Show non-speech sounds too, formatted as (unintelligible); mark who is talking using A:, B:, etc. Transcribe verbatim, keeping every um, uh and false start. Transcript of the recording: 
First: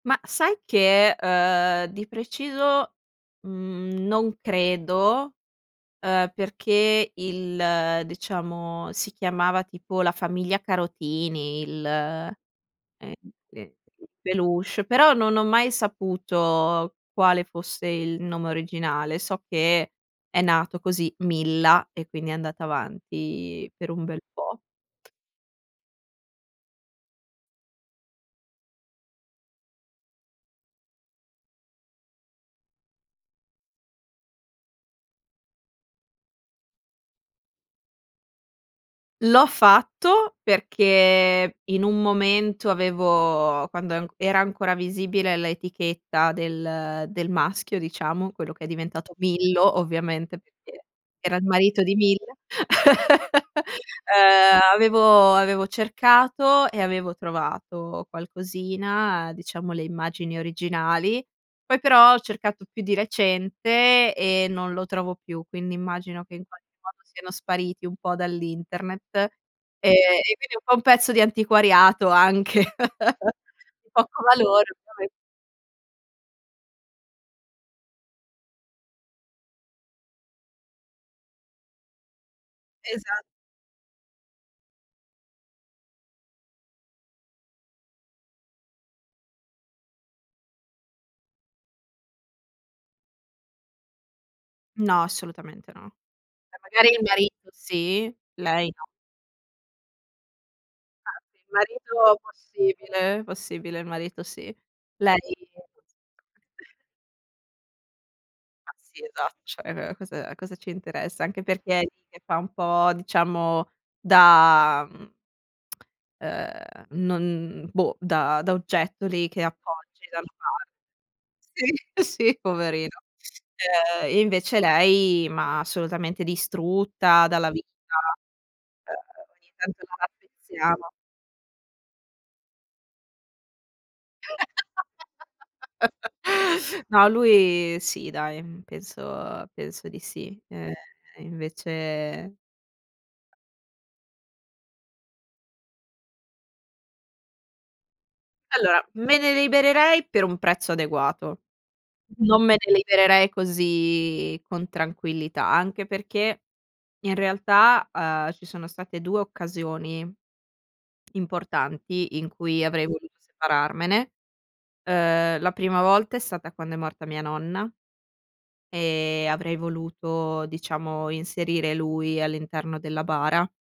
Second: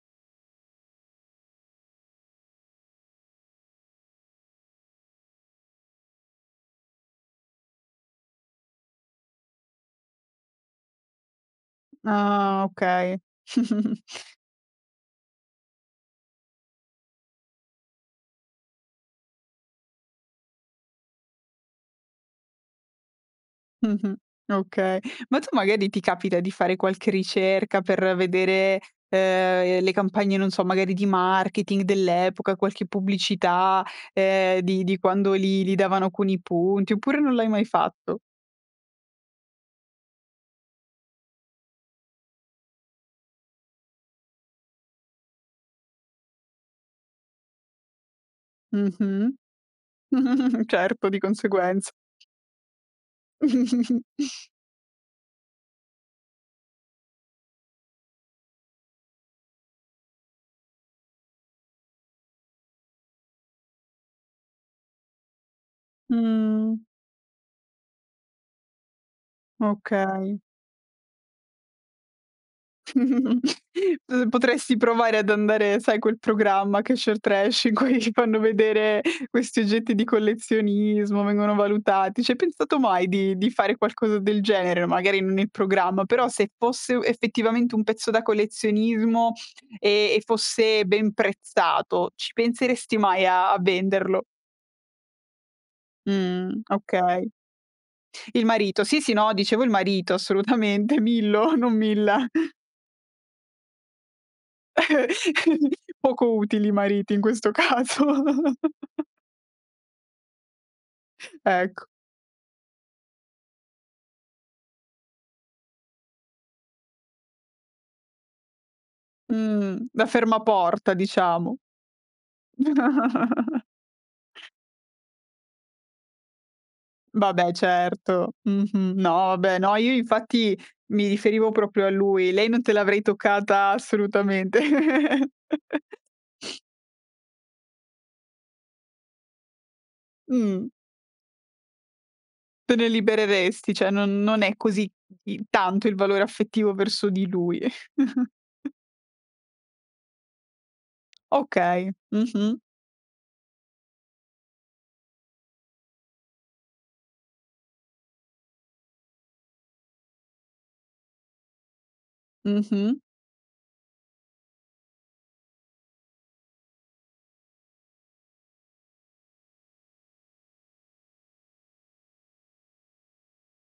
A: Ma sai che, ehm, di preciso, mhmm, non credo, ehm, perché il diciamo, si chiamava, tipo, la Famiglia Carotini il
B: Ah, okay.
A: (unintelligible) il
B: (chuckles)
A: peluche, però non ho mai saputo quale fosse il nome originale. So che è nato così, Milla e quindi è andata avanti per un
B: Mh-mh,
A: bel po'.
B: okay. Ma tu, magari ti capita di fare qualche ricerca per vedere, ehm, le campagne, non so, magari di marketing dell'epoca, qualche pubblicità, ehm, di di quando li li davano con i punti oppure non l'hai mai fatto?
A: L'ho fatto perché in un momento avevo quando an era ancora visibile l'etichetta del del maschio, diciamo, quello che è diventato
B: Mh-mh.
A: Millo, ovviamente,
B: (chuckles)
A: perché
B: Certo, di
A: era il marito
B: conseguenza.
A: di Milla. (laughs)
B: (chuckles)
A: Ehm, avevo avevo cercato e avevo trovato qualcosina, diciamo, le immagini originali, poi, però, ho cercato più di recente e non lo trovo più, quindi immagino che in qualche
B: Mhmm.
A: modo siano spariti un po' dall'internet e e
B: Okay.
A: quindi un po' un pezzo di antiquariato anche. (laughs)
B: (chuckles)
A: Di poco
B: P
A: valore.
B: potresti
A: (unintelligible)
B: provare ad andare, sai, quel programma, Cash or Trash in cui fanno vedere questi oggetti di collezionismo, vengono valutati. Ci hai pensato mai
A: Esa
B: di di fare qualcosa del genere? Magari, non il programma, però, se fosse u effettivamente un pezzo da collezionismo e e fosse ben prezzato, ci penseresti mai a a venderlo?
A: No, assolutamente no. Ce,
B: Mh,
A: magari, il
B: okay.
A: marito sì,
B: Il
A: lei
B: marito,
A: no.
B: sì, sì, no, dicevo il marito, assolutamente.
A: Infatti, il
B: Millo, non
A: marito,
B: Milla.
A: possibile. Possibile, il marito, sì. Lei
B: (chuckles) Poco utili i
A: (chuckles)
B: mariti in questo caso.
A: Ma sì esatto, ceh cosa a cosa ci interessa? Anche perché è
B: Ecco.
A: lì che fa un po', diciamo da, mhmm ehm, non boh, da da oggetto lì che
B: Mh, da
A: appoggi da una parte.
B: fermaporta, diciamo.
A: Sì, sì, poverino,
B: (laughs)
A: ehm, invece lei ma assolutamente distrutta dalla
B: Vabbè,
A: vita.
B: certo. Mh-mh. No,
A: Ehm, ogni
B: vabbè no,
A: tanto
B: io
A: la
B: infatti
A: rappezziamo.
B: mi riferivo proprio a lui. Lei non te l'avrei toccata, assolutamente.
A: (laughs)
B: (laughs) (sniffs)
A: No, lui sì, dai, penso penso di sì.
B: Mh.
A: Ehm, invece
B: Te ne libereresti, ce non non è così i tanto il valore affettivo verso di lui. (chuckles)
A: Allora, me ne libererei per un prezzo adeguato.
B: Okay,
A: Non me
B: mh-mh.
A: ne libererei così con tranquillità. Anche perché, in realtà, uhm, ci sono state due occasioni importanti in cui avrei
B: Mh-mh.
A: voluto separarmene. Ehm, la prima volta è stata quando è morta mia nonna e avrei voluto, diciamo, inserire lui all'interno della bara.